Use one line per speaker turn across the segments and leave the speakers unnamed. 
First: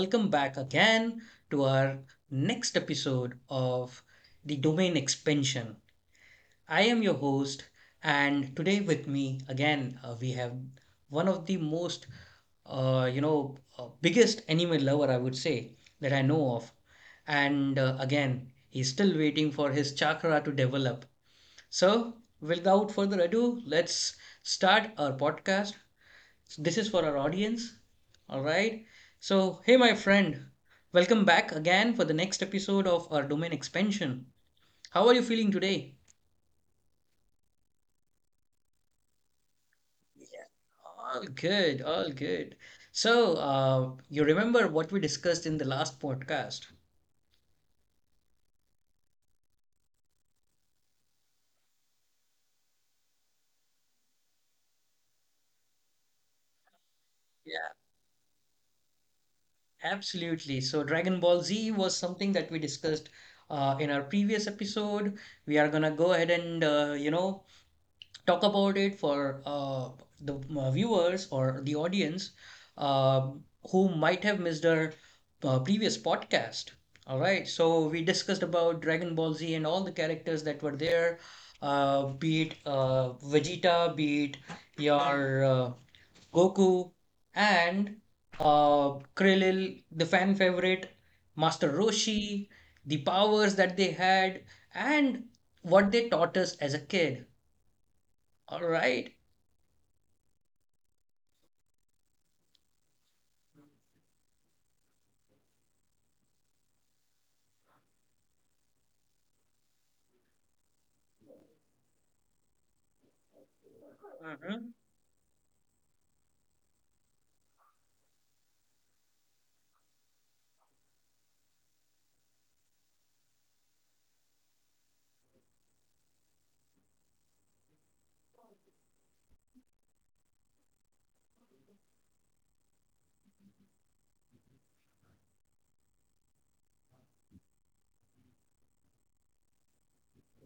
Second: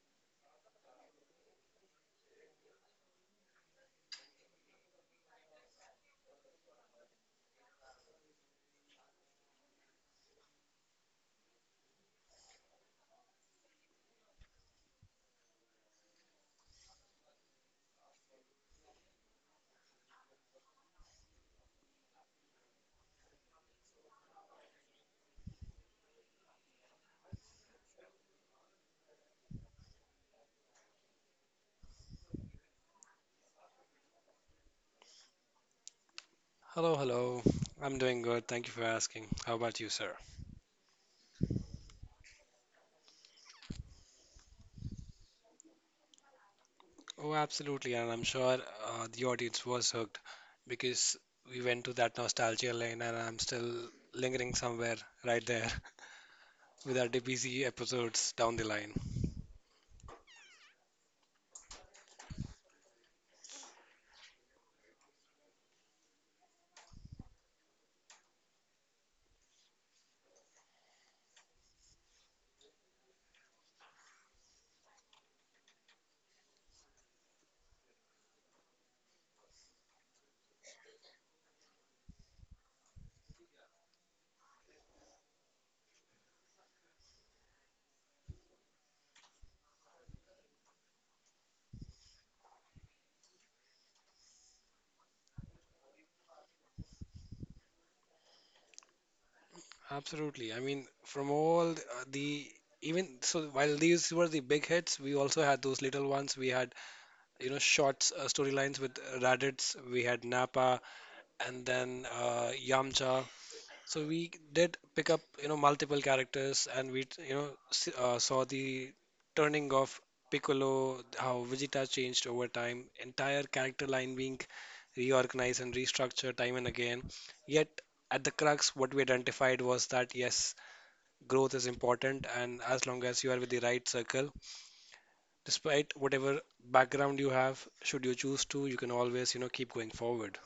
Welcome back again to our next episode of the domain expansion. I am your host, and today with me again we have one of the most, biggest anime lover I would say that I know of, and again he's still waiting for his chakra to develop. So, Without further ado, let's start our podcast so this is for our audience. All right. So, hey, my friend, welcome back again for the next episode of our domain expansion. How are you feeling today?
Hello, hello. I'm doing good. Thank you for asking. How about you, sir?
All good, all good. So, you remember what we discussed in the last podcast?
Oh, absolutely. And I'm sure the audience was hooked because we went to that nostalgia lane, and I'm still lingering somewhere right there with our DBZ
Yeah,
episodes down the line.
absolutely. So, Dragon Ball Z was something that we discussed in our previous episode. We are gonna go ahead and talk about it for the viewers or the audience uh, who might have missed our previous podcast. All right, so we discussed about Dragon Ball Z and all the characters that were there, be it Vegeta, be it your Goku, and Krillin, the fan favorite, Master Roshi, the powers that they had, and what they taught us as a kid. All right.
Absolutely. I mean, from all the even so while these were the big hits, we also had those little ones. We had you know short storylines with Raditz. We had Nappa, and then Yamcha. So we
Mhm.
did pick up, you know, multiple characters, and we, you know, saw the turning of Piccolo, how Vegeta changed over time, entire character line being reorganized and restructured time and again. Yet at the crux, what we identified was that yes, growth is important, and as long as you are with the right circle, despite whatever background you have, should you choose to, you can always, you know, keep going forward.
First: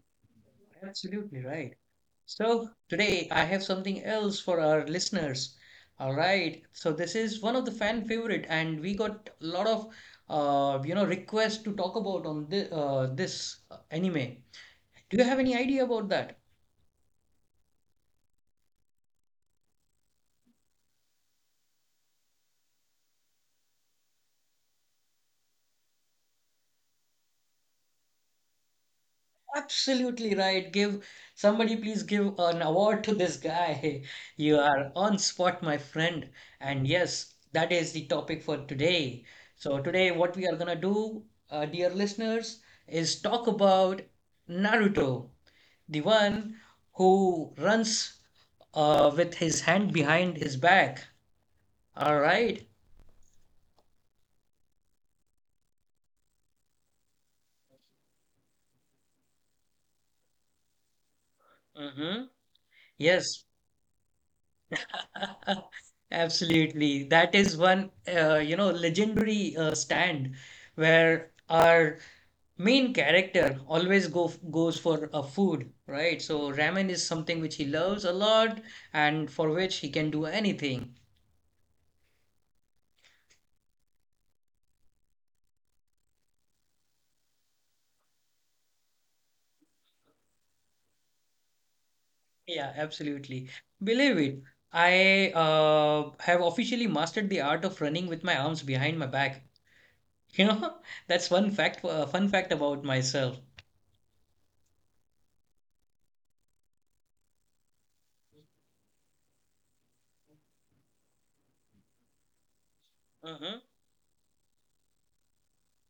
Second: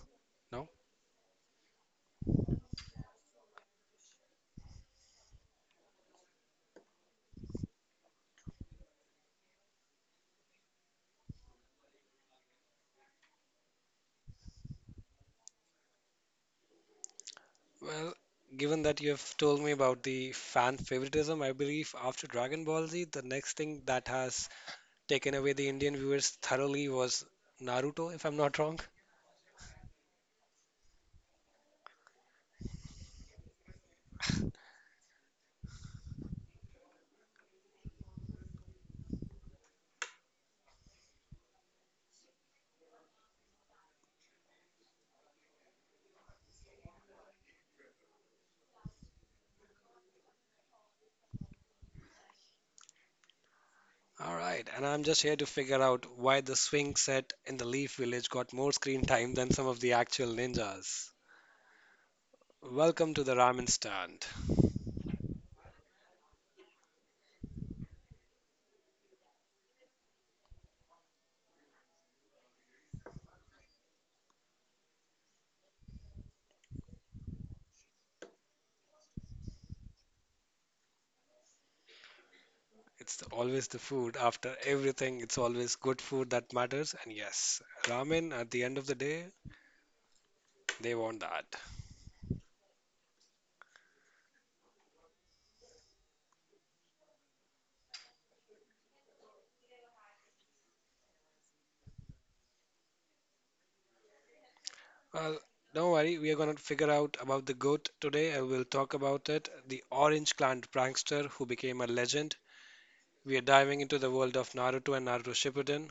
Now.
Absolutely right. So today I have something else for our listeners. All right. So this is one of the fan favorite, and we got a lot of requests to talk about on this anime. Do you have any idea about that?
Well, given that you have told me about the fan favoritism, I believe after Dragon Ball Z, the next thing that has taken away the Indian viewers thoroughly was Naruto, if I'm not wrong.
Absolutely right. Give somebody please give an award to this guy. You are on spot, my friend. And yes, that is the topic for today. So today what we are gonna do, dear listeners, is talk about Naruto, the one who runs with his hand behind his back. All right.
All right, and I'm just here to figure out why the swing set in the Leaf Village got more screen time than some of the actual ninjas.
Mm-hmm.
Welcome to the
Yes.
ramen stand.
Absolutely. That is one, legendary stand where our main character always go goes for a food, right? So ramen is something which he loves a lot and for which he can do anything.
Always the food after everything. It's always good food that matters, and yes, ramen at the end of the day, they want that.
Yeah, absolutely. Believe it, I have officially mastered the art of running with my arms behind my back. You know, that's one fun fact about myself.
Well, don't worry, we are going to figure out about the goat today. I will talk about it, the orange Clan prankster who became a legend. We are diving into the world of Naruto and Naruto Shippuden.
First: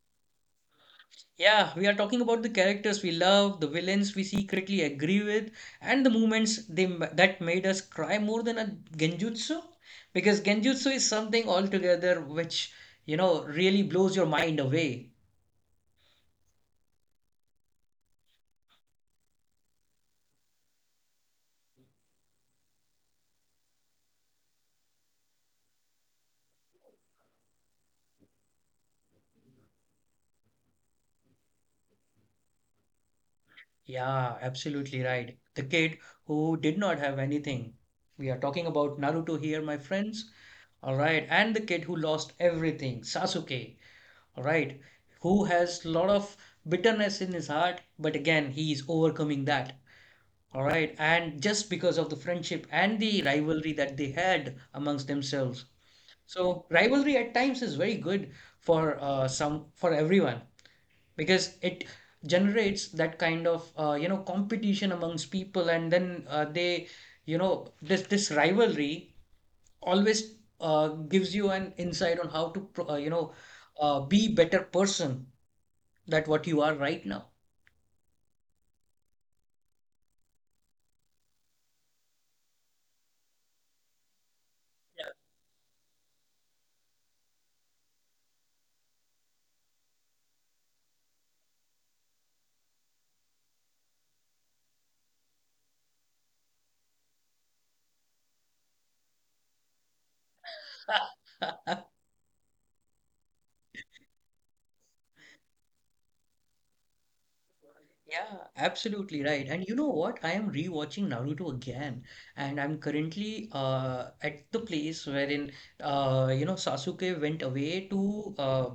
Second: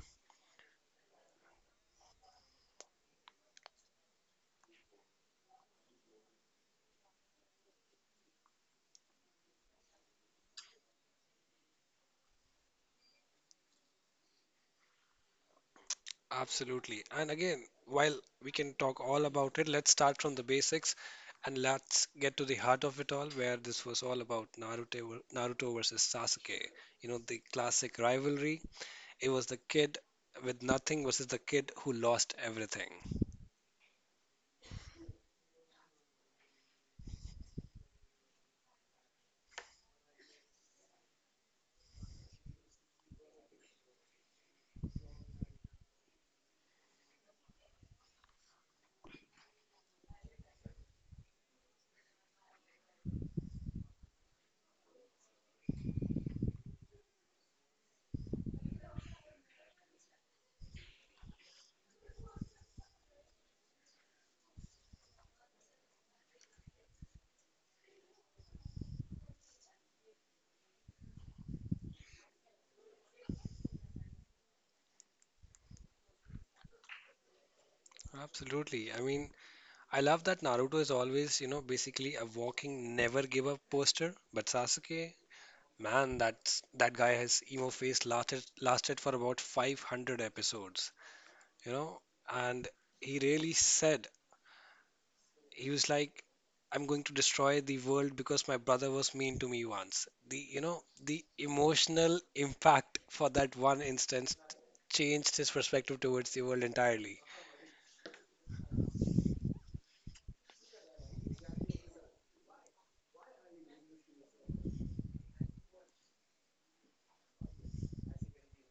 Yeah, we are talking about the characters we love, the villains we secretly agree with, and the moments they that made us cry more than a genjutsu. Because genjutsu is something altogether which, you know, really blows your mind away.
Absolutely. And again, while we can talk all about it, let's start from the basics and let's get to the heart of it all, where this was all about Naruto, Naruto versus Sasuke. You know, the classic rivalry. It was the kid with nothing versus the kid who lost everything.
Yeah, absolutely right. The kid who did not have anything. We are talking about Naruto here, my friends. All right, and the kid who lost everything, Sasuke. All right, who has a lot of bitterness in his heart, but again, he is overcoming that. All right. And just because of the friendship and the rivalry that they had amongst themselves. So rivalry at times is very good for some for everyone because it generates that kind of competition amongst people and then they you know, this rivalry always gives you an insight on how to be better person that what you are right now.
Absolutely. I mean, I love that Naruto is always, you know, basically a walking never give up poster, but Sasuke, man, that guy has emo face lasted for about 500 episodes, you know, and he really said he was like I'm going to destroy the world because my brother was mean to me once. The, you know, the emotional impact for that one instance changed his perspective towards the world entirely.
Yeah, absolutely right. And you know what? I am rewatching Naruto again, and I'm currently at the place wherein Sasuke went away to uh,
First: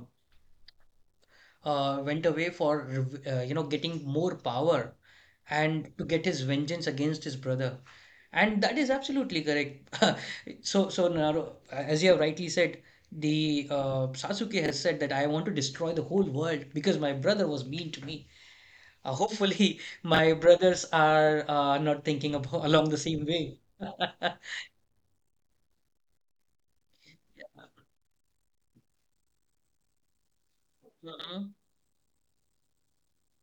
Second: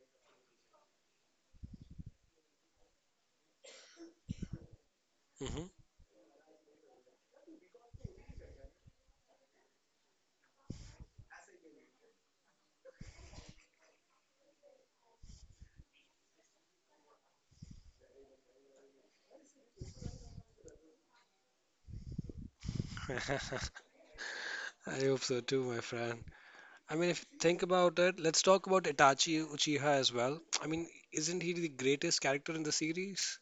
uh, went away for getting more power
Hmm.
and to get his vengeance against his brother. And that is absolutely correct. So Naruto, as you have rightly said, the Sasuke has said that I want to destroy the whole world because my brother was mean to me. Hopefully, my brothers are not thinking about along the same
I
way.
hope so too, my friend. I mean, if you think about it, let's talk about Itachi Uchiha as well. I mean, isn't he
Mhm.
the greatest character in the series?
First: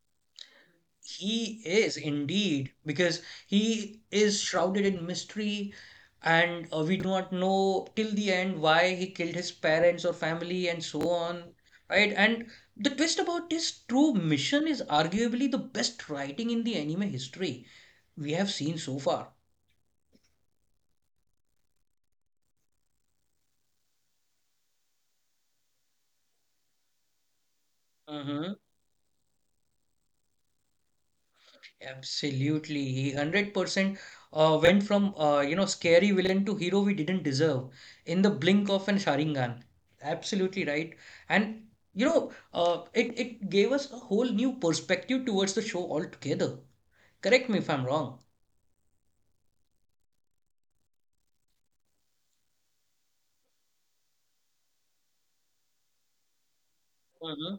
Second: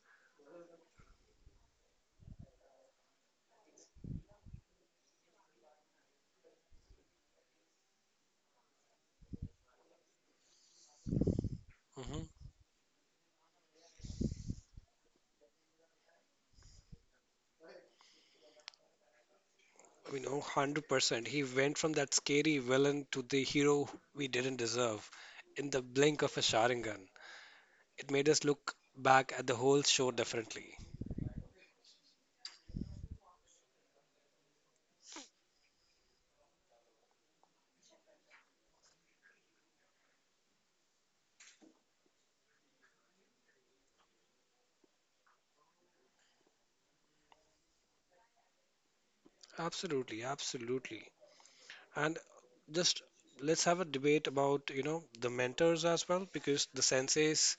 He is indeed, because he is shrouded in mystery, and we do not know till the end why he killed his parents or family and so on, right?
Hmm.
And the twist about his true mission is arguably the best writing in the anime history we have seen so far.
I mean, oh, 100%. He went from that scary villain to the hero we didn't deserve in the blink of a Sharingan. It made us look back at the whole show differently.
Absolutely, he 100% went from scary villain to hero we didn't deserve in the blink of an Sharingan. Absolutely right, and you know, it gave us a whole new perspective towards the show altogether. Correct me if I'm wrong.
Absolutely, absolutely. And just let's have a debate about, you know, the mentors as well, because the
Hmm
senseis,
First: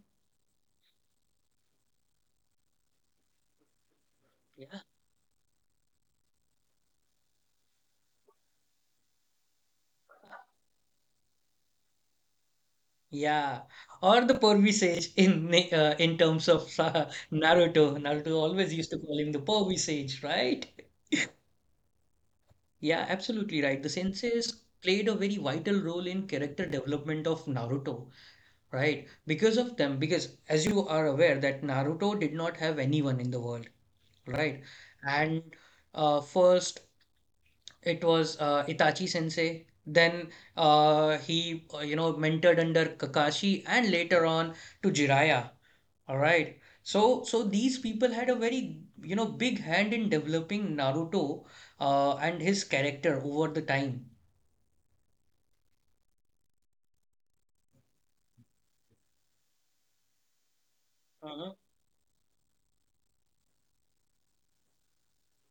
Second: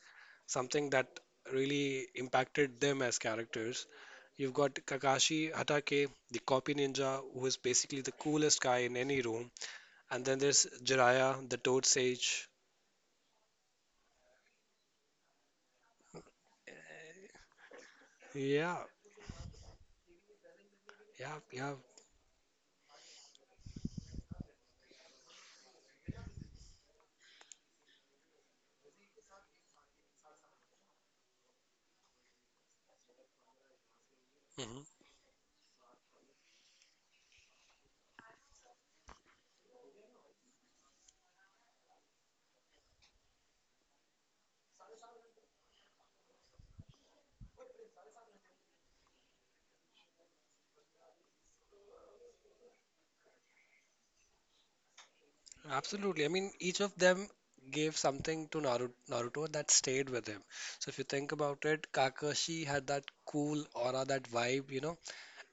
something that really impacted them as characters. You've got
Yeah.
Kakashi Hatake, the copy ninja, who is basically the coolest guy in any room. And then there's Jiraiya, the toad sage.
Yeah, or the Purvi Sage in in terms of Naruto. Naruto always
Yeah,
used to call him the Purvi Sage, right?
yeah, yeah.
Yeah, absolutely right. The senseis played a very vital role in character development of Naruto, right? Because of them, because as you are aware that Naruto did not have anyone in the world, right?
Hmm.
And first it was Itachi Sensei, then he mentored under Kakashi and later on to Jiraiya, all right? So these people had a very you know big hand in developing Naruto and his character over the time.
Absolutely. I mean, each of them gave something to Naruto that stayed with him. So if you
Uh
think
huh.
about it, Kakashi had that cool aura, that vibe, you know.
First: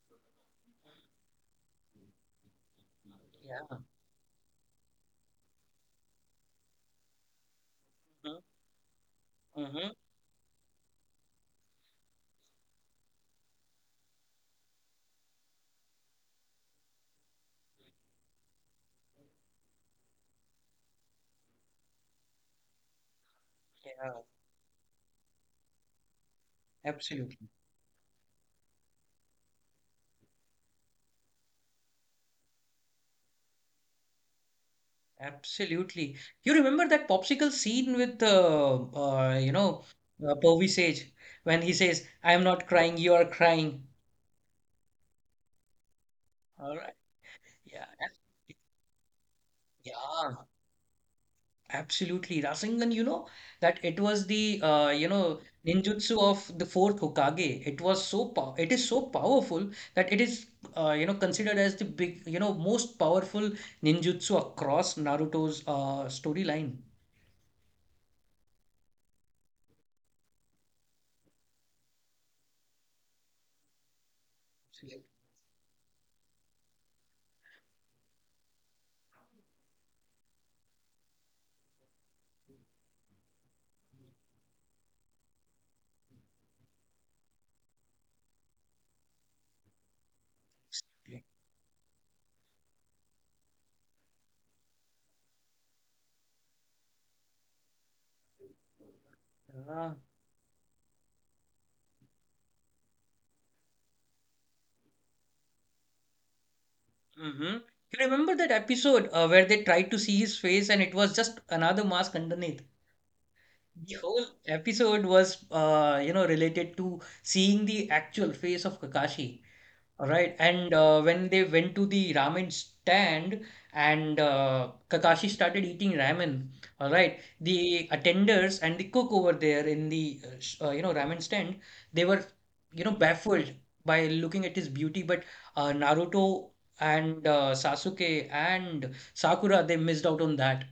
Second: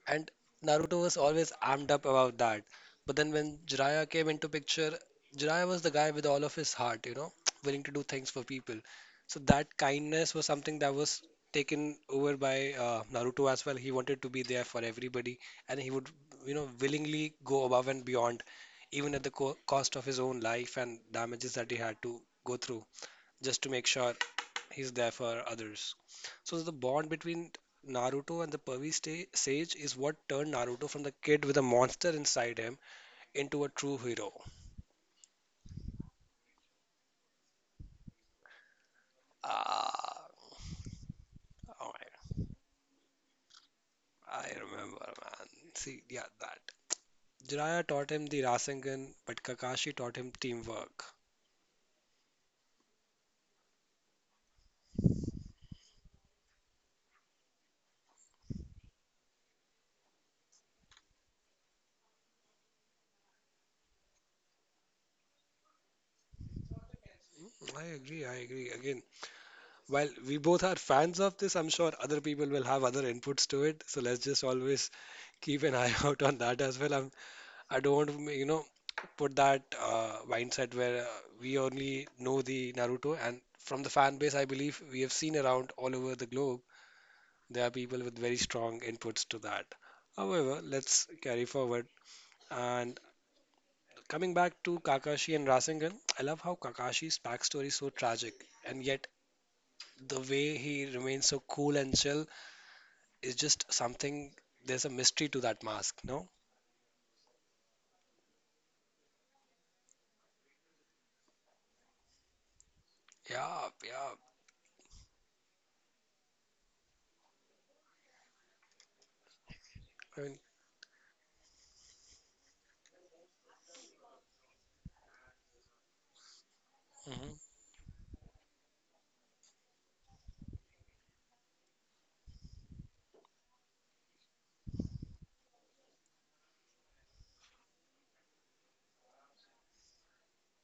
And Naruto was always armed up about that. But then when
Yeah.
Jiraiya came into picture, Jiraiya was the guy with all of his heart, you know, willing to do things for people. So
Uh
that
huh.
kindness was something that was taken over by Naruto as well. He wanted to be there for everybody, and he would, you know, willingly go above and beyond, even at the co cost of his own life and damages that he had to go through just to make
Yeah.
sure he's there for others. So the bond
Absolutely.
between Naruto and the Pervy Sage is what turned Naruto from the kid with a monster inside him into a true hero.
Absolutely. You remember that popsicle scene with
Ah,
Povey Sage when he
oh
says, "I am not crying, you are crying."
my, I remember, man. See, yeah, that.
All right. Yeah.
Jiraiya taught him the Rasengan, but Kakashi taught
Yeah.
him teamwork.
Absolutely, Rasengan, that it was the ninjutsu of the fourth Hokage. It was so pow it is so powerful that it is considered as the big you know most powerful ninjutsu across Naruto's storyline.
I agree, I agree. Again, while we both are fans of this, I'm sure other people will have other inputs to it. So let's just always
Absolutely.
keep an eye out on that as well. I don't want to, you know, put that mindset where we only know the Naruto. And from the fan base, I believe we have seen around all over the globe, there are people with very strong inputs to that. However, let's carry forward. And coming back to Kakashi and Rasengan, I love how Kakashi's backstory is so tragic, and yet
Ah,
the way he remains so cool and chill is just something. There's a mystery to that mask, no?
mhm. You remember that episode where they tried to see his face and it was just another mask underneath?
Yeah,
The
yeah.
whole episode was related to seeing the actual face of Kakashi. All
I
right,
mean,
and when they went to the ramen stand and Kakashi started eating ramen, all right,
mhm.
the attenders and the cook over there in the ramen stand, they were you know baffled by looking at his beauty, but Naruto and Sasuke and Sakura they missed out on that.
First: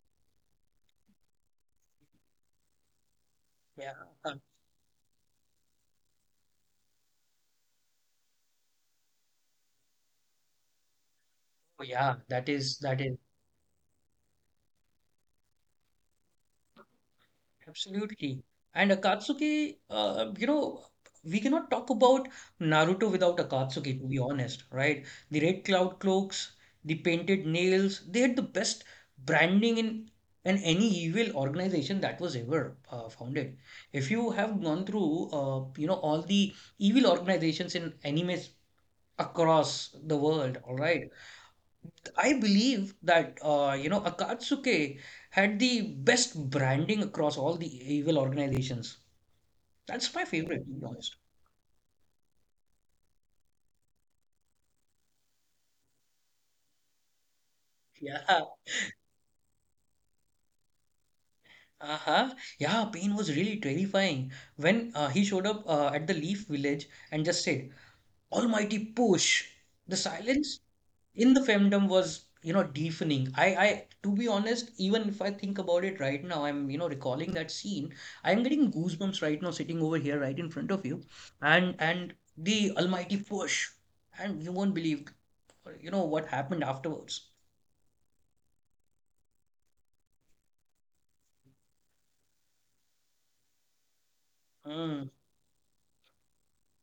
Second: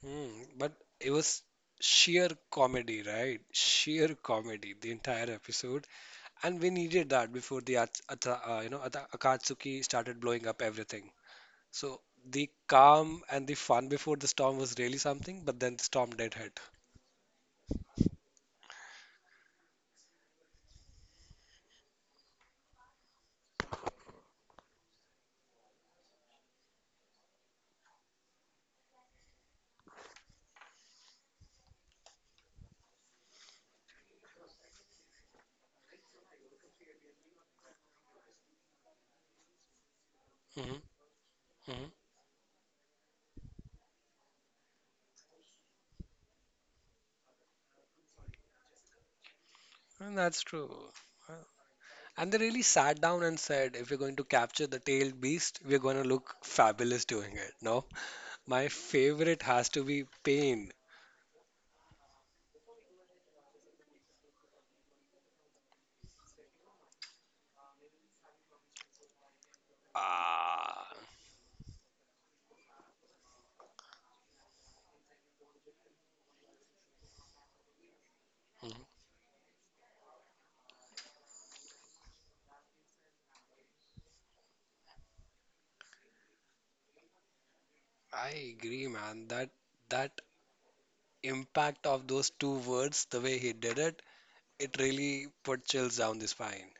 Hmm, but it was sheer comedy, right?
Yeah,
Sheer
oh,
comedy, the entire episode, and we needed that before the Akatsuki started blowing up everything. So
yeah,
the
that is that is.
calm and the fun before the storm was really something, but then the storm did hit.
Absolutely. And Akatsuki, we cannot talk about Naruto without Akatsuki, to be honest, right? The red cloud cloaks, the painted nails, they had the best branding in any evil organization that was ever founded. If you have gone through, all the evil organizations in animes across the world,
Hmm.
all right,
Hmm.
I believe that Akatsuke had the best branding across all the evil organizations.
And
That's my
that's
favorite,
true.
to be honest.
Uh, And they really sat down and said, if we're going to capture the tailed beast, we're going to look fabulous doing it. No,
Yeah,
my favorite has to be Pain.
uh-huh. Yeah, Pain was really terrifying when he showed up at the Leaf Village and just said, "Almighty push." The silence
Ah.
in the femdom was you know deafening I to be honest even if I think about it right now I'm you know recalling that scene I'm getting
Hmm.
goosebumps right now sitting over here right in front of you and the almighty push and you won't believe you know what happened afterwards
I agree, man. That impact of those two words, the way he did it, it
mm,
really put chills down the spine.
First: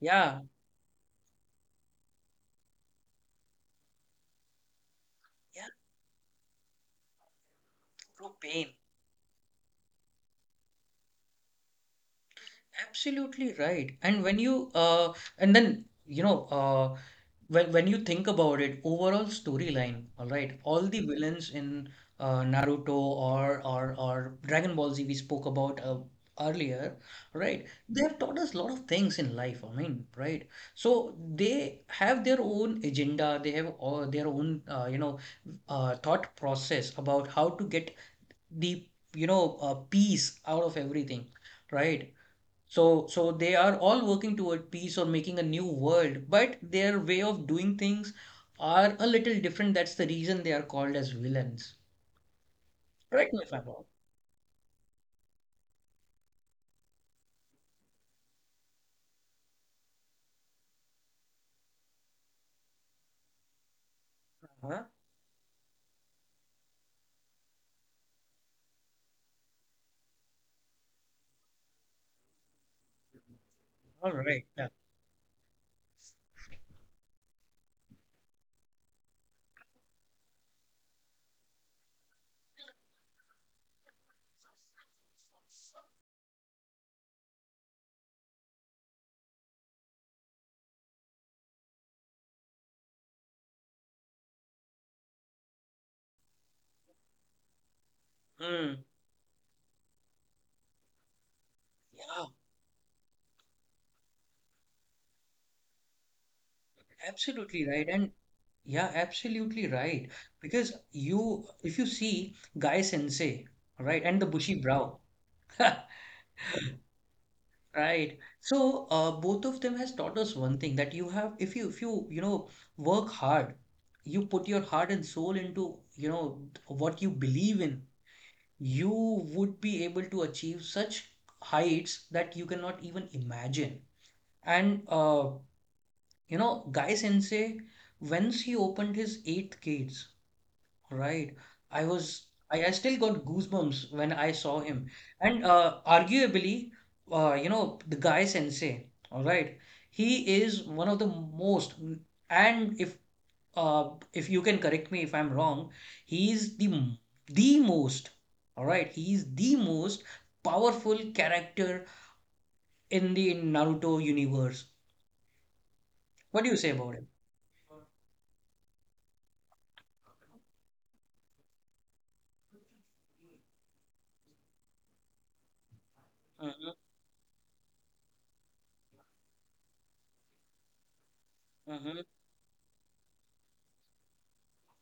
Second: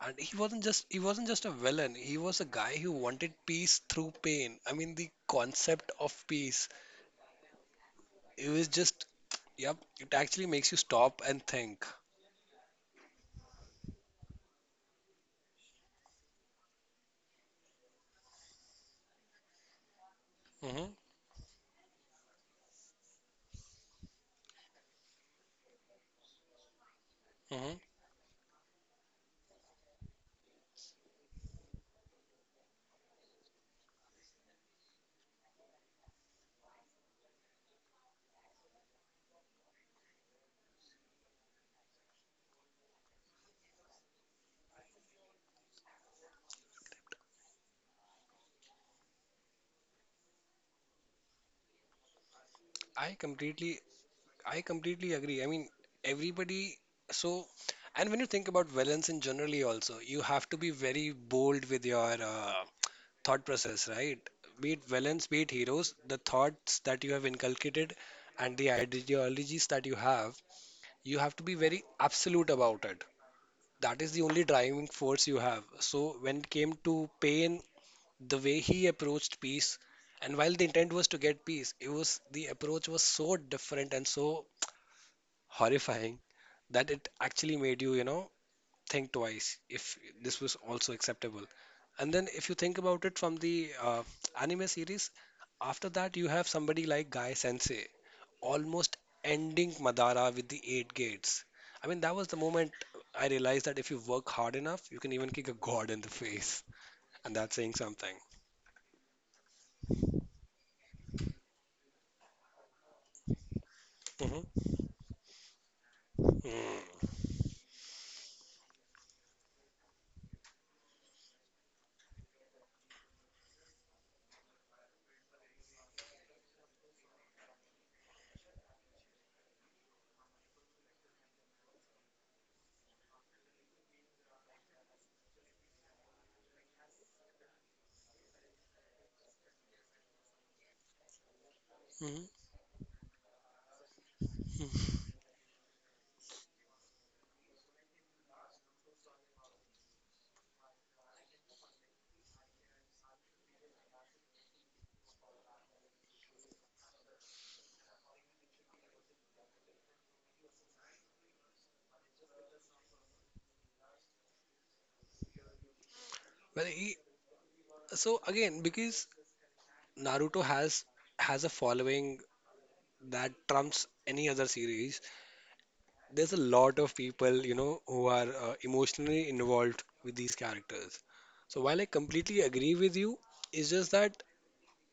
And he wasn't just a villain. He was a guy who wanted peace through pain. I mean, the
yeah
concept of peace,
bro
it was
pain
just, yep, it actually makes you stop and think.
absolutely right and when you and then you know when you think about it, overall storyline, all right, all
Hmm.
the villains in Naruto or Dragon Ball Z we spoke about earlier, right?
Hmm.
They have taught us a lot of things in life. I mean, right? So they have their own agenda. They have all their own, thought process about how to get the, peace out of everything, right? So they are all working toward peace or making a new world, but their way of doing things are a little different. That's the reason they are called as villains.
I
Correct me if I'm
completely
wrong.
I completely agree. I mean, everybody so and when you think about villains in generally also, you have to be very bold with your thought process, right? Be it
Huh?
villains, be it heroes, the thoughts that you have inculcated and the ideologies that you have to be very absolute about it. That is
All
the only
right. Yeah.
driving force you have. So when it came to pain, the way he approached peace, and while the intent was to get peace, it was the approach was so different and so horrifying that it actually made you, you know, think twice if this was also acceptable. And then if you think about it from the anime series, after that you have somebody like Guy Sensei
Mm.
almost ending Madara with the eight gates. I mean, that was
Yeah,
the moment I realized that if you work hard enough, you can even kick a god in the face. And that's saying
absolutely right.
something.
And yeah, absolutely right. Because you, if you see Guy Sensei, right, and the
Hmm.
bushy brow. Right. So both of them has taught us one thing that you have if you you know work hard, you put your heart and soul into what you believe in, you would be able to achieve such heights that you cannot even imagine. And Guy Sensei, once he opened his eighth gates. Right. I was
Hmm.
I still got goosebumps when I saw him. And arguably, the guy Sensei, all right, he is one of the most and if you can correct me if I'm wrong, he is the most, all right, he is the most powerful character in the Naruto universe. What do you
Well,
say
he,
about him?
so again, because Naruto has a following that trumps any other series. There's a
Mm-hmm,
lot of people, you know, who are emotionally involved with these characters. So while I
mm-hmm,
completely agree with you, it's just that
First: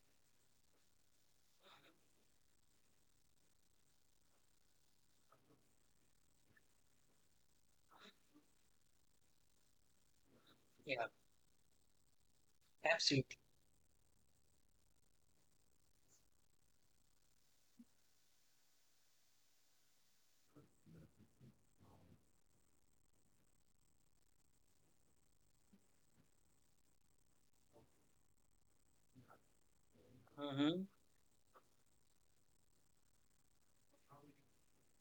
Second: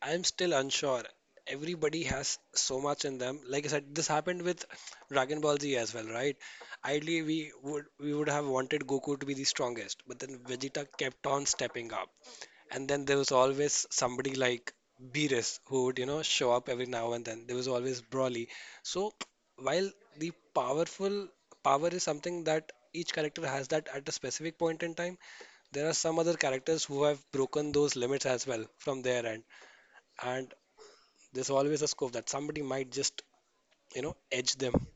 I'm still unsure. Everybody has so much in them. Like I said, this happened with Dragon Ball Z as well, right? Ideally, we would have wanted Goku to be the strongest, but then Vegeta
yeah,
kept on stepping up. And then there was
absolutely.
always somebody like Beerus who would, you know, show up every now and then. There was always Broly. So while the powerful power is something that each character has that at a specific point in time, there are some other characters who have broken those limits as well from their end. And
Mm-hmm,
there's always a scope that somebody might just, you know, edge them.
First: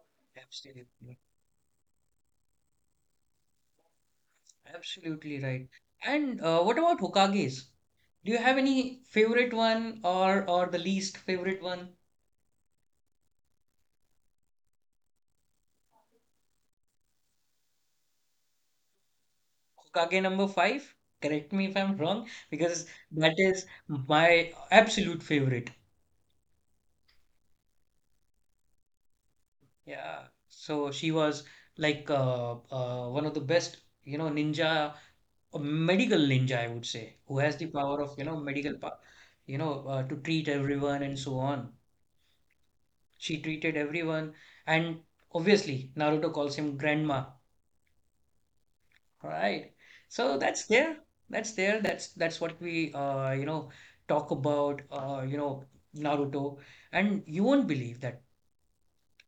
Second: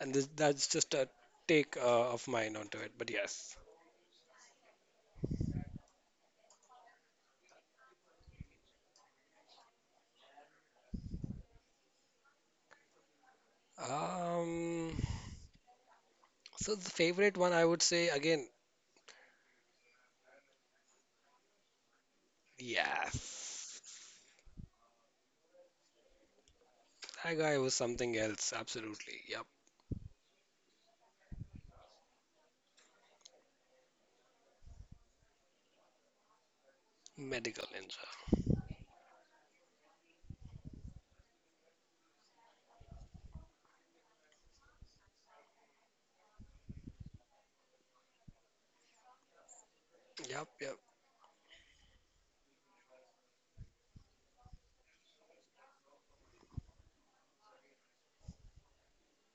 And this, that's just a
absolutely.
take of mine onto it. But yes.
Absolutely right. And what about Hokages? Do you have any favorite one or the least favorite one?
Um, so the favorite one I would say again,
Hokage number five? Correct me if I'm wrong, because that is
yes.
my absolute favorite.
That guy was something else, absolutely. Yep,
Yeah. So she was like one of the best, you know, ninja, a medical ninja, I would say, who has
medical
the
ninja.
power of, you know, medical power, to treat everyone and so on. She treated everyone, and obviously Naruto calls him grandma. Right. So
Yep,
that's
yep,
there. That's there. That's what we you know talk about you know Naruto, and you won't believe that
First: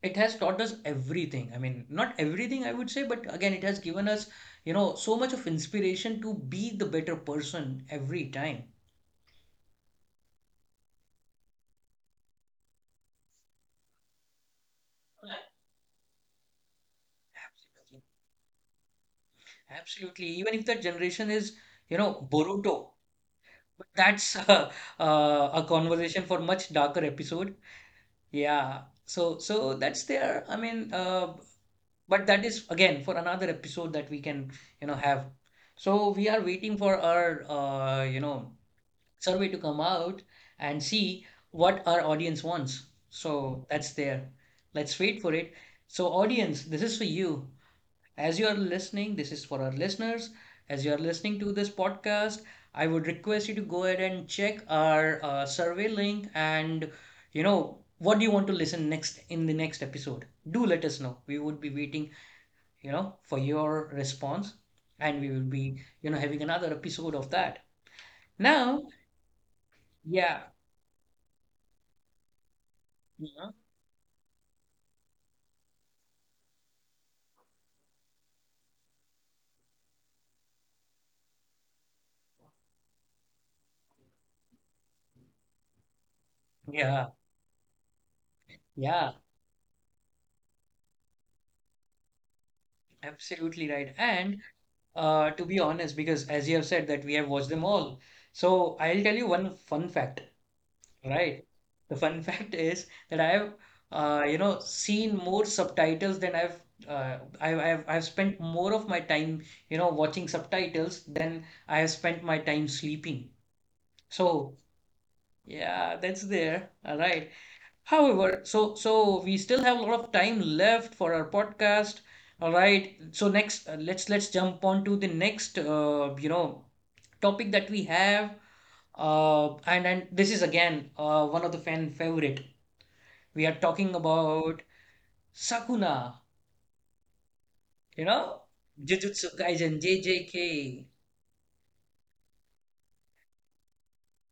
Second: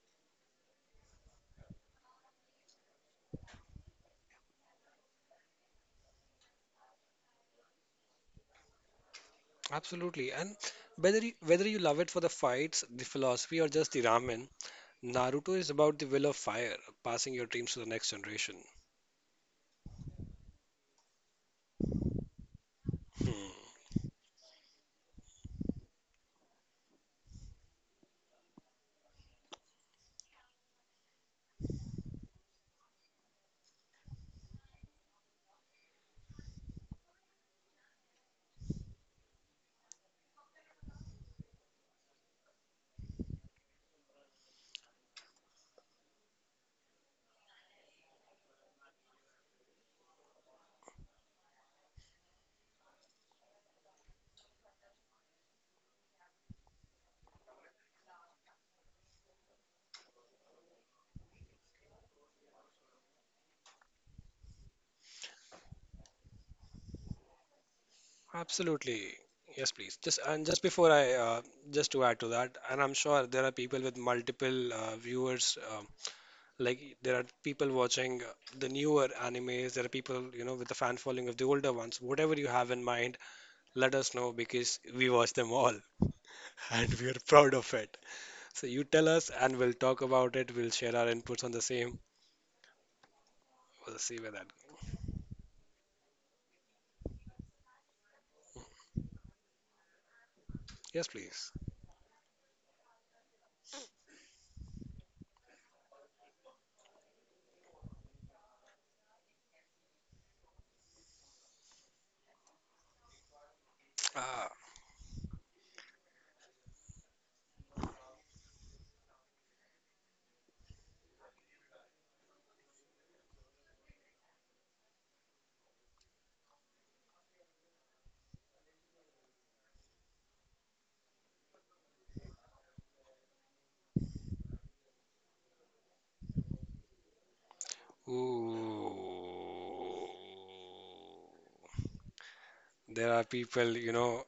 it has taught us everything. I mean, not everything I would say, but again it has given us you know so much of inspiration to be the better person every time.
absolutely. And whether you love it for the fights, the philosophy, or just the ramen, Naruto is about the will of fire, passing your dreams to the
Absolutely.
next generation.
Absolutely. Even if that generation is you know Boruto,
Hmm.
but that's a conversation for much darker episode. Yeah, so that's there. But that is again for another episode that we can, you know, have. So we are waiting for our, you know, survey to come out and see what our audience wants. So that's there. Let's wait for it. So audience, this is for you. As you are listening, this is for our listeners. As you are listening to this podcast, I would request you to go ahead and check our survey link and you know what do you want to listen next in the next episode. Do let us know. We would be waiting, you know, for your response, and we will be, you know, having another episode of that. Now,
Absolutely. Yes, please.
yeah,
Just before I just to add to that, and I'm sure there
yeah,
are people with multiple viewers. Like there are people watching the newer animes. There are people, you know, with the fan following of the older ones. Whatever you have in mind, let us know because we watch them all and
yeah,
we are proud of it. So you tell
yeah,
us and we'll talk about it. We'll share our inputs on the same.
absolutely right.
We'll see where
And
that.
to be honest, because as you have said that we have watched them all. So I'll tell you one fun fact.
Yes,
Right.
please.
The fun fact is that I've you know seen more subtitles than I've spent more of my time you know watching subtitles than I have spent my time sleeping. So
Ah,
yeah, that's there. All right. However, we still have a lot of time left for our podcast. All right. So next, let's jump on to the next you know topic that we have. And this is again one of the fan favorite. We are talking about Sakuna, you know, Jujutsu Kaisen,
ooh.
JJK.
There are people, you know,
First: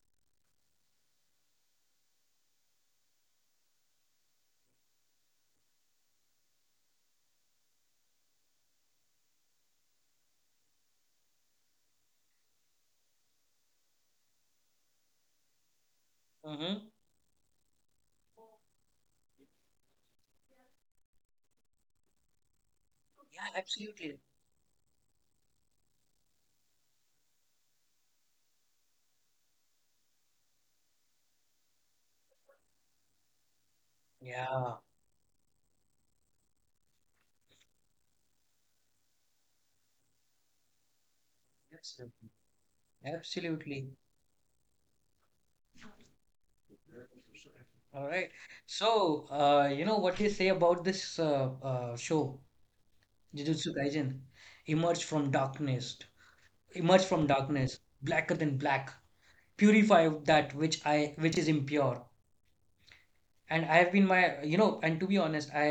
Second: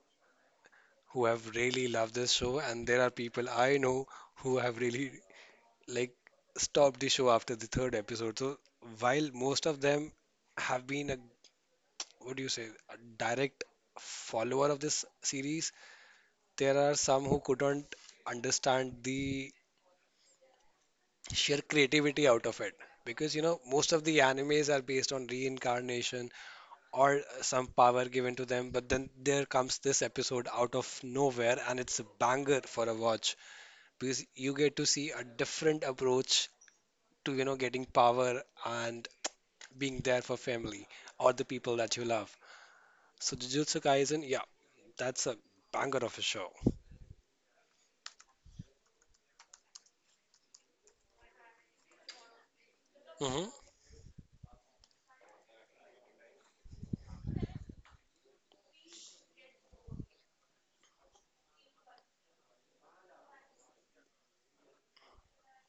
who have really loved this show, and there are people I know who have really, like, stopped the show after the third episode. So while most of them have been a, what do you say, a direct follower of this series, there
hmm
are some who couldn't understand the sheer creativity out of it because you
Yeah,
know most of the
absolutely.
animes are based on reincarnation or some power given to them, but then there comes this episode out of nowhere and it's a banger for a watch because you get
Yeah,
to see a different approach to you know getting power and being there for family or the people that you
absolutely.
love. So Jujutsu
Absolutely.
Kaisen, yeah, that's a banger of a show.
All right. So, you know what they say about this show, Jujutsu Kaisen? Emerge from darkness, emerge from darkness, blacker than black. Purify that which is impure. And I have been my you know and to be honest, I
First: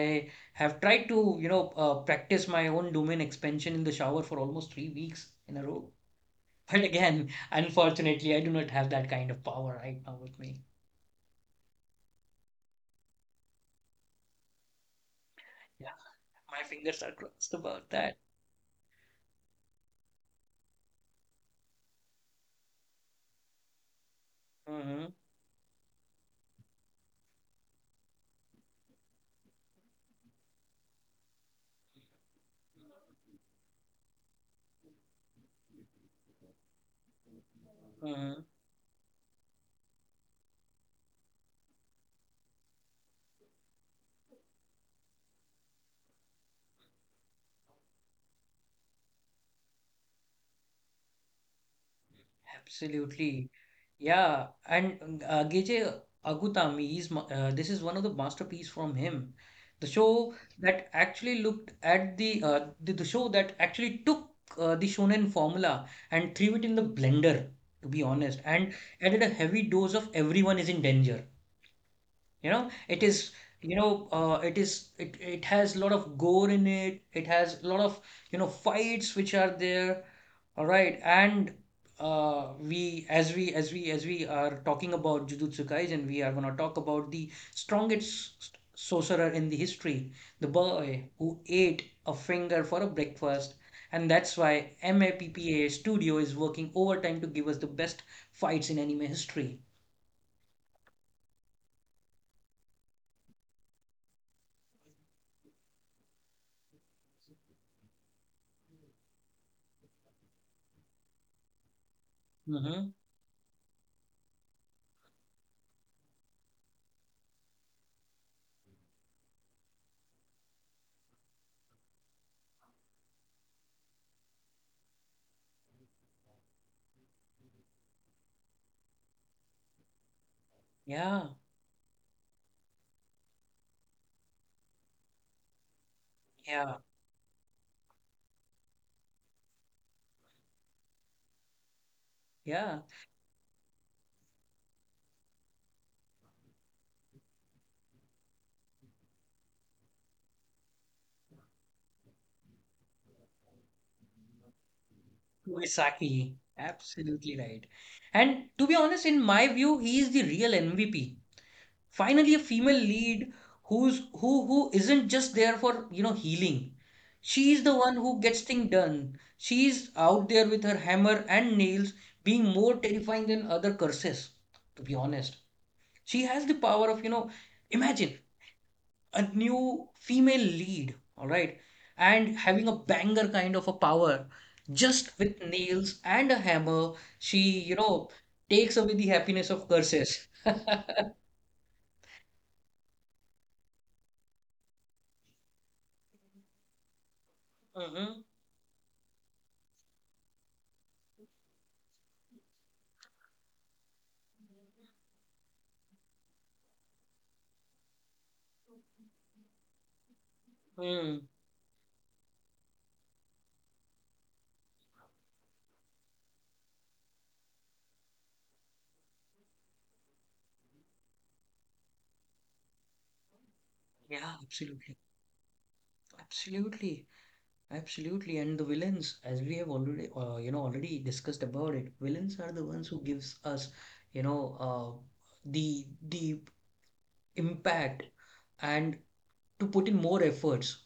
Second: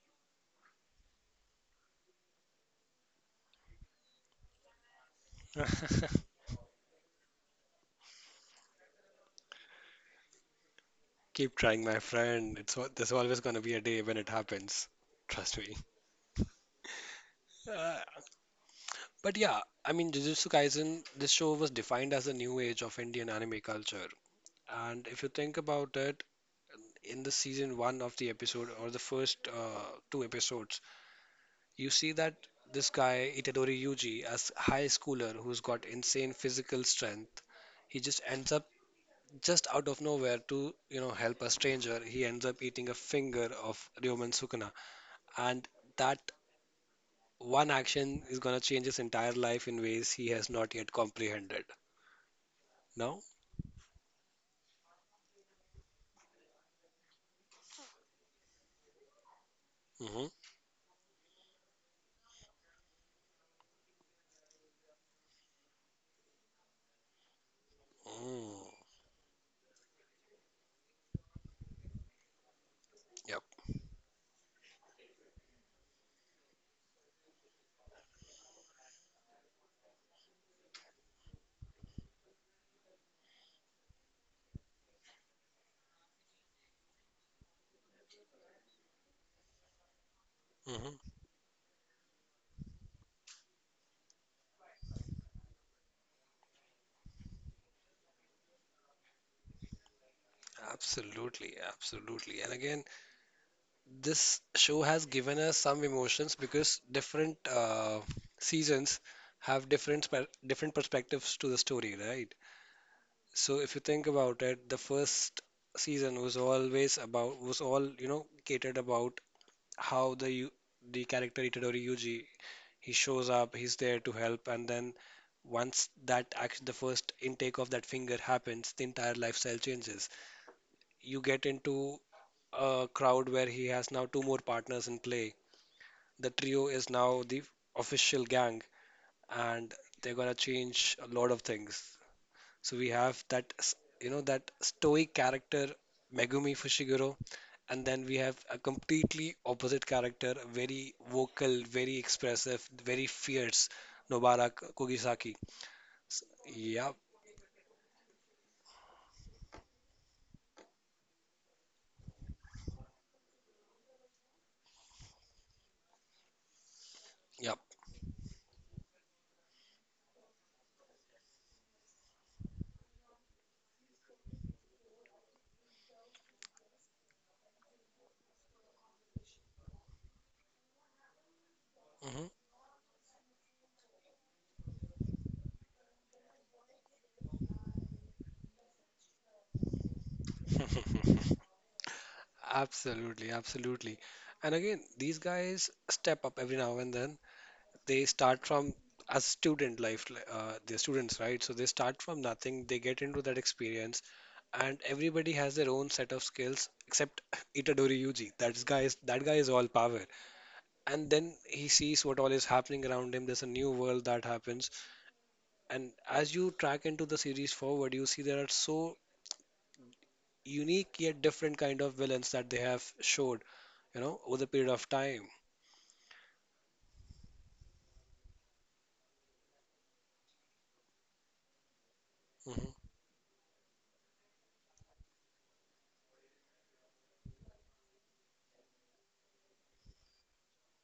have tried to, you know, practice my own domain expansion in the shower for almost 3 weeks in a row.
Hmm.
But again, unfortunately, I do not have that kind of power right now with me.
Keep trying, my friend. There's always gonna be a day when it happens. Trust me.
Yeah, my fingers are crossed about
Uh,
that.
but yeah, I mean, Jujutsu Kaisen, this show was defined as the new age of Indian anime culture. And
hmm
if you think about it, in the season one of the episode or the first two episodes, you see that this guy Itadori Yuji, as high schooler who's got insane physical strength, he just
hmm
ends up just out of nowhere to you know help a stranger. He ends up eating a finger of Ryomen Sukuna, and that one action is going to change his entire life in ways he has not yet comprehended. No?
Absolutely. Yeah, and Geje Agutami is this is one of the masterpiece from him. The
Mm-hmm.
show that actually looked at the show that actually took the shonen formula and threw it in the blender, to be honest,
Mm.
and added a heavy dose of everyone is in danger. You know,
Yep.
it has a lot of gore in it. It has a lot of, you know, fights which are there. All right. And as we are talking about Jujutsu Kaisen, we are going to talk about the strongest sorcerer in the history, the
Hmm.
boy who ate a finger for a breakfast. And that's why MAPPA Studio is working overtime to give us the best fights in anime history.
Absolutely. Absolutely. And again, this show has given us some emotions because different seasons have different different perspectives to the story, right?
Mm-hmm.
So if you think about it, the first season was always about, was all you know catered about how the character Itadori Yuji, he shows up, he's there to help, and then once that action, the first intake of that finger happens, the entire lifestyle changes. You
Yeah.
get into a crowd where he has now two more partners in play. The trio
Yeah.
is now the official gang, and they're gonna change a lot of things. So
Yeah.
we have that, you know, that stoic character, Megumi Fushiguro, and then we have a completely opposite character, very vocal, very expressive, very fierce, Nobara Kugisaki.
Moisaki,
Yep,
absolutely right. And to be honest, in my view, he is the real MVP. Finally, a female lead who isn't just there for, you know, healing. She
yep.
is the one who gets things done. She is out there with her hammer and nails, being more terrifying than other curses, to be honest. She has the power of, you know, imagine a new female lead, all right,
Hmm.
and having a banger kind of a power just with nails and a hammer, she, you know, takes away the happiness of curses.
Absolutely, absolutely. And again, these guys step up every now and then. They
Mm-hmm.
start from as student life, they're students, right? So they start from nothing. They get into that experience, and everybody has their own set of skills except Itadori Yuji. That guy is all power. And
Mm.
then he sees what all is happening around him. There's a new world that happens. And as you track into the series forward, you see there are so unique yet different kind of villains that they have showed, you know,
Yeah,
over the period of
absolutely.
time.
Absolutely. Absolutely. And the villains, as we have already you know already discussed about it, villains are the ones
Hmm.
who gives us, you know, uh, the the impact and to put in more efforts,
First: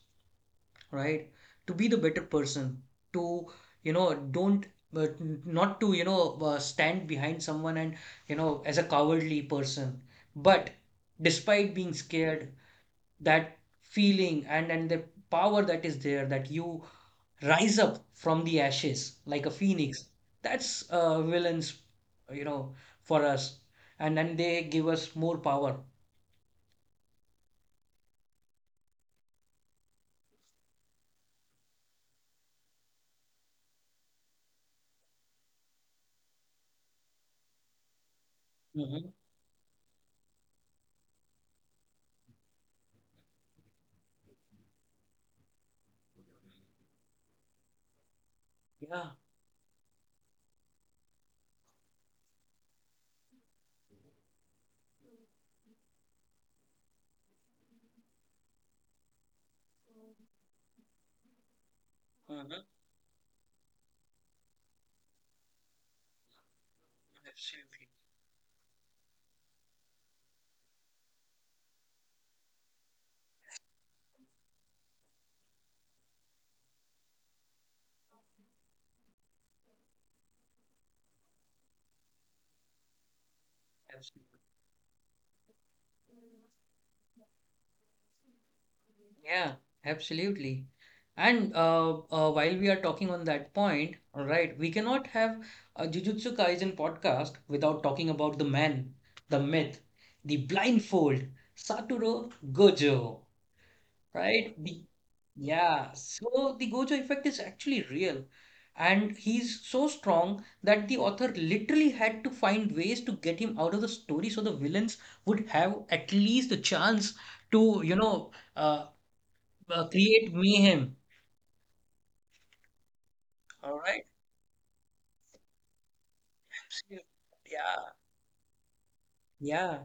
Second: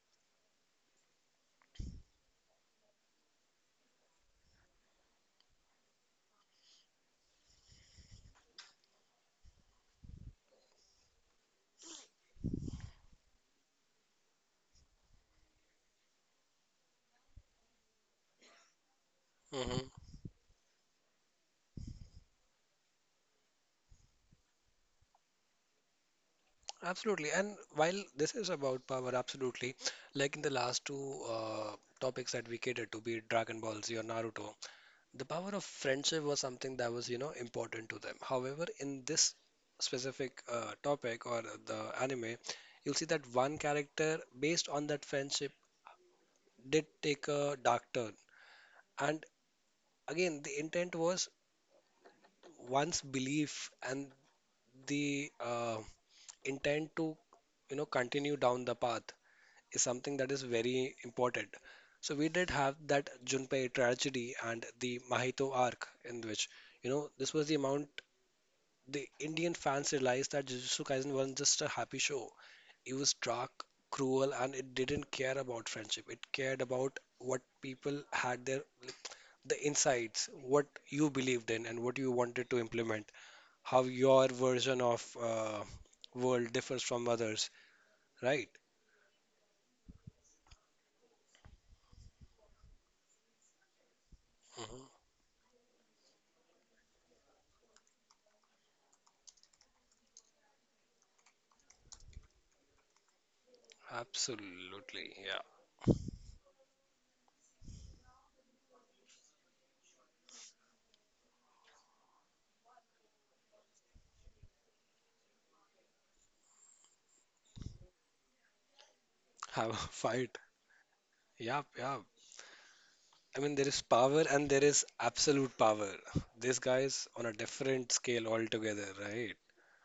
right? To be the better person, to, you know, don't, but not to, you know, stand behind someone and, you know, as a cowardly person. But despite being scared, that feeling and the power that is there that you rise up from the ashes like a
Hmm.
phoenix, that's villains, you know, for us. And then they give us more power.
Absolutely. And while this is about power, absolutely, like in the last two topics that we catered to, be it Dragon Ball Z or Naruto, the power of friendship was something that was you know important to them. However, in
hmm
this specific topic or the anime, you'll see that one character based on that friendship did take a dark turn,
Yeah.
and again the intent was one's belief and the intent to you know continue down the path is something that is very important. So we did
hmm
have that Junpei tragedy and the Mahito arc in which you know this was the
Absolutely.
amount the Indian fans realized that Jujutsu Kaisen wasn't just a happy show. It was dark, cruel, and it didn't care about friendship. It cared about what people had, their the insights, what you believed in, and what you wanted to implement. How your
Absolutely.
version of world differs from others, right?
Yeah, absolutely. And while we are talking on that point, all right, we
Hmm.
cannot have a Jujutsu Kaisen podcast without talking about the man, the myth, the blindfold, Satoru Gojo, right? The
Absolutely, yeah.
Yeah, so the Gojo effect is actually real. And he's so strong that the author literally had to find ways to get him out of the story so the villains would have at least a chance to, you know, uh,
Have a
create
fight.
mayhem.
Yep, yep. I mean, there
All
is
right.
power and there is absolute power. This guy's on a different
Yeah,
scale altogether, right?
yeah.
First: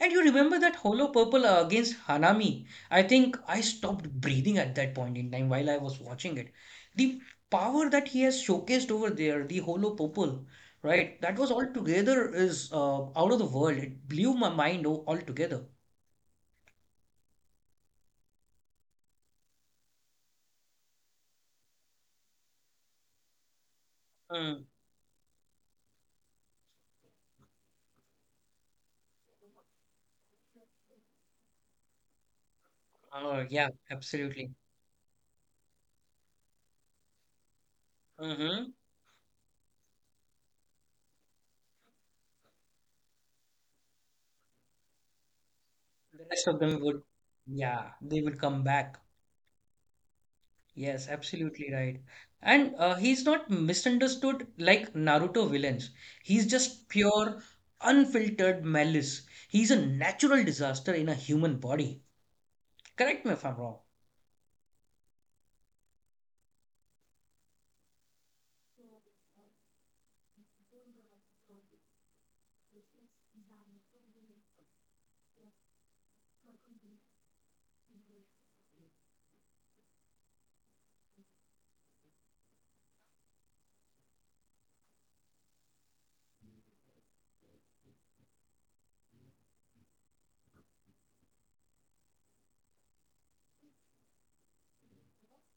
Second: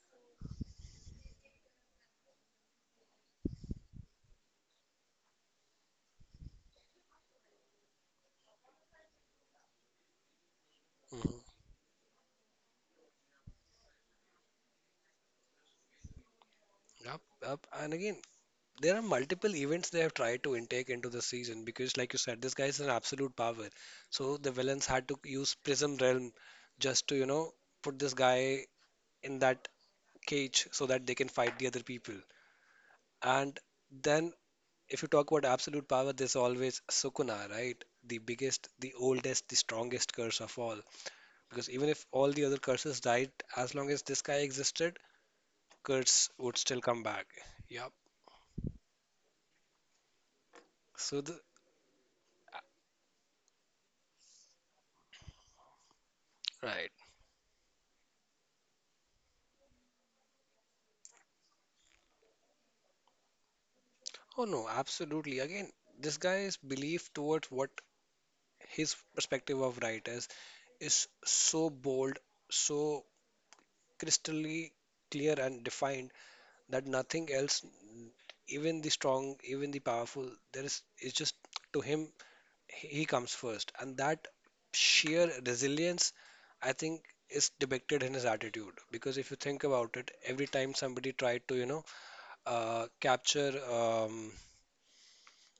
And you remember that Holo Purple against Hanami? I think I stopped breathing at that point in time while I was watching it. The power that he has showcased over there, the Holo Purple, right? That was altogether is out of the world. It blew my mind altogether.
Up, up, and again, there are multiple events they have tried to intake into the season because, like you said, this guy is an absolute power. So the
Mm.
villains had to use Prism Realm just to, you know, put this guy in that cage so that they can fight the other people.
Oh,
And
yeah,
then,
absolutely.
if you talk about absolute power, there's always Sukuna, right? The biggest,
hmm
the oldest, the strongest curse of all. Because even if all the other curses died, as long as this guy existed,
The
curse
rest
would
of
still
them
come
would,
back. Yep.
yeah, they would come back. Yes,
So the
absolutely right. And he's not misunderstood like Naruto villains. He's just
right.
pure, unfiltered malice. He's a natural disaster in a human body. Correct me if I'm wrong.
Oh no, absolutely. Again, this guy's belief towards what his perspective of right is so bold, so crystally clear and defined that nothing else, even the strong, even the powerful, there is it's just to him he comes first, and that sheer resilience, I think, is depicted in his attitude. Because if you think about it, every time somebody tried to you know capture. Um,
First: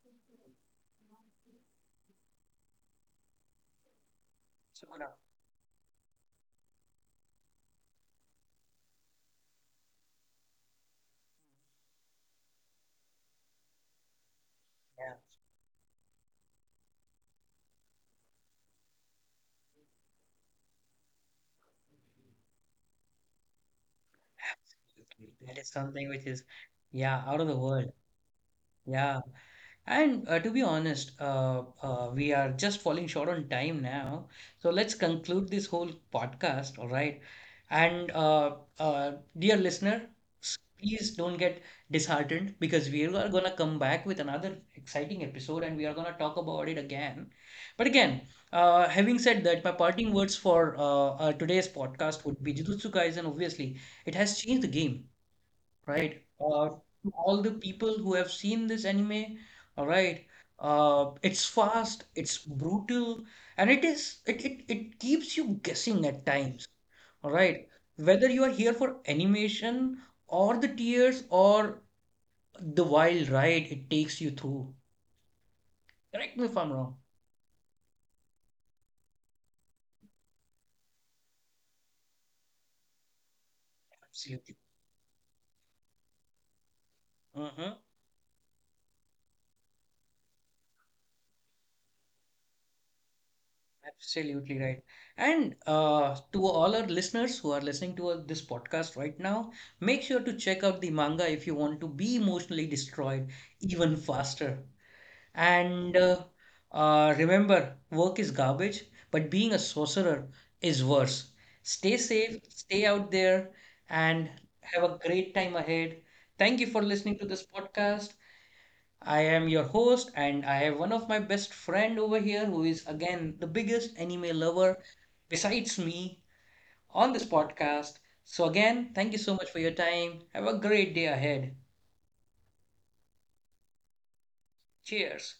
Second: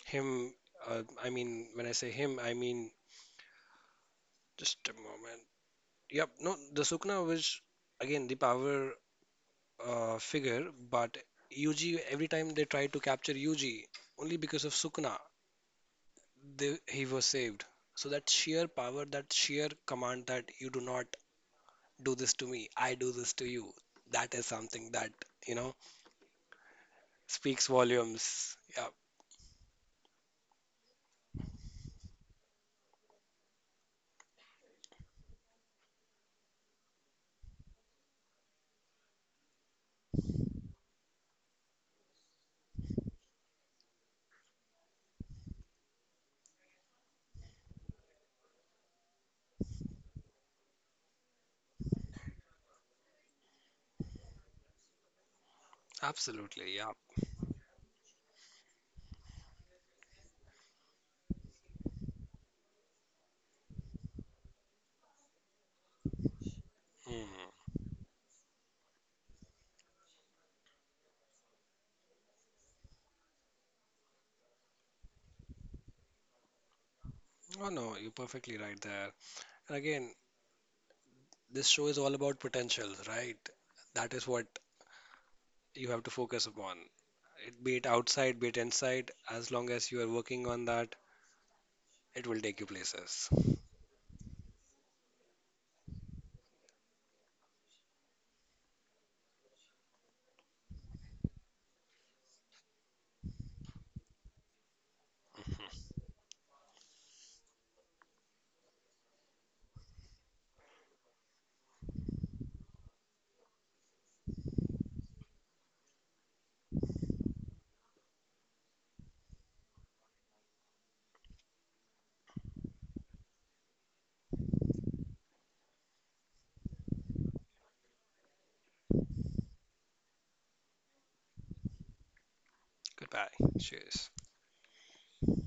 Him, I mean, when I say him, I mean just a
Sukuna.
moment. Yep, no, the Sukna was again the power figure, but Yuji, every time they tried to capture Yuji, only because of
Yeah,
Sukna, they, he was saved. So that sheer power, that sheer command that you do not do this to me, I do this to you, that is something that,
absolutely.
you
That is
know,
something which is, yeah, out of the
speaks
world.
volumes. Yeah,
Yeah. And to be honest, we are just falling short on time now. So let's conclude this whole podcast, all right? And uh, dear listener, please don't get disheartened because we are going to come back with another exciting episode and we are going to talk about it again. But again, having said that, my parting words for today's podcast would be Jujutsu Kaisen, obviously. It has changed the game, right?
absolutely. Yeah.
To all the people who have seen this anime, all right. It's fast, it's brutal, and it is it it, it keeps you guessing at times, all right.
Mhm.
Whether you are here for animation or the tears or the wild ride it takes you through. Correct me if I'm wrong.
Oh no, you're perfectly right there. And again, this show is all about potential, right? That is what
Absolutely.
you have to focus upon. It be it outside, be it inside, as long as you are working on that, it will take you places.
Absolutely right. And to all our listeners who are listening to this podcast right now, make sure to check out the manga if you want to be emotionally destroyed even faster.
Mhm.
And remember, work is garbage, but being a sorcerer is worse. Stay safe, stay out there, and have a great time ahead. Thank you for listening to this podcast. I am your host, and I have one of my best friend over here who is again the biggest anime lover besides me on this podcast. So again, thank you so much for your time. Have a great day ahead.
Goodbye. Cheers.
Cheers.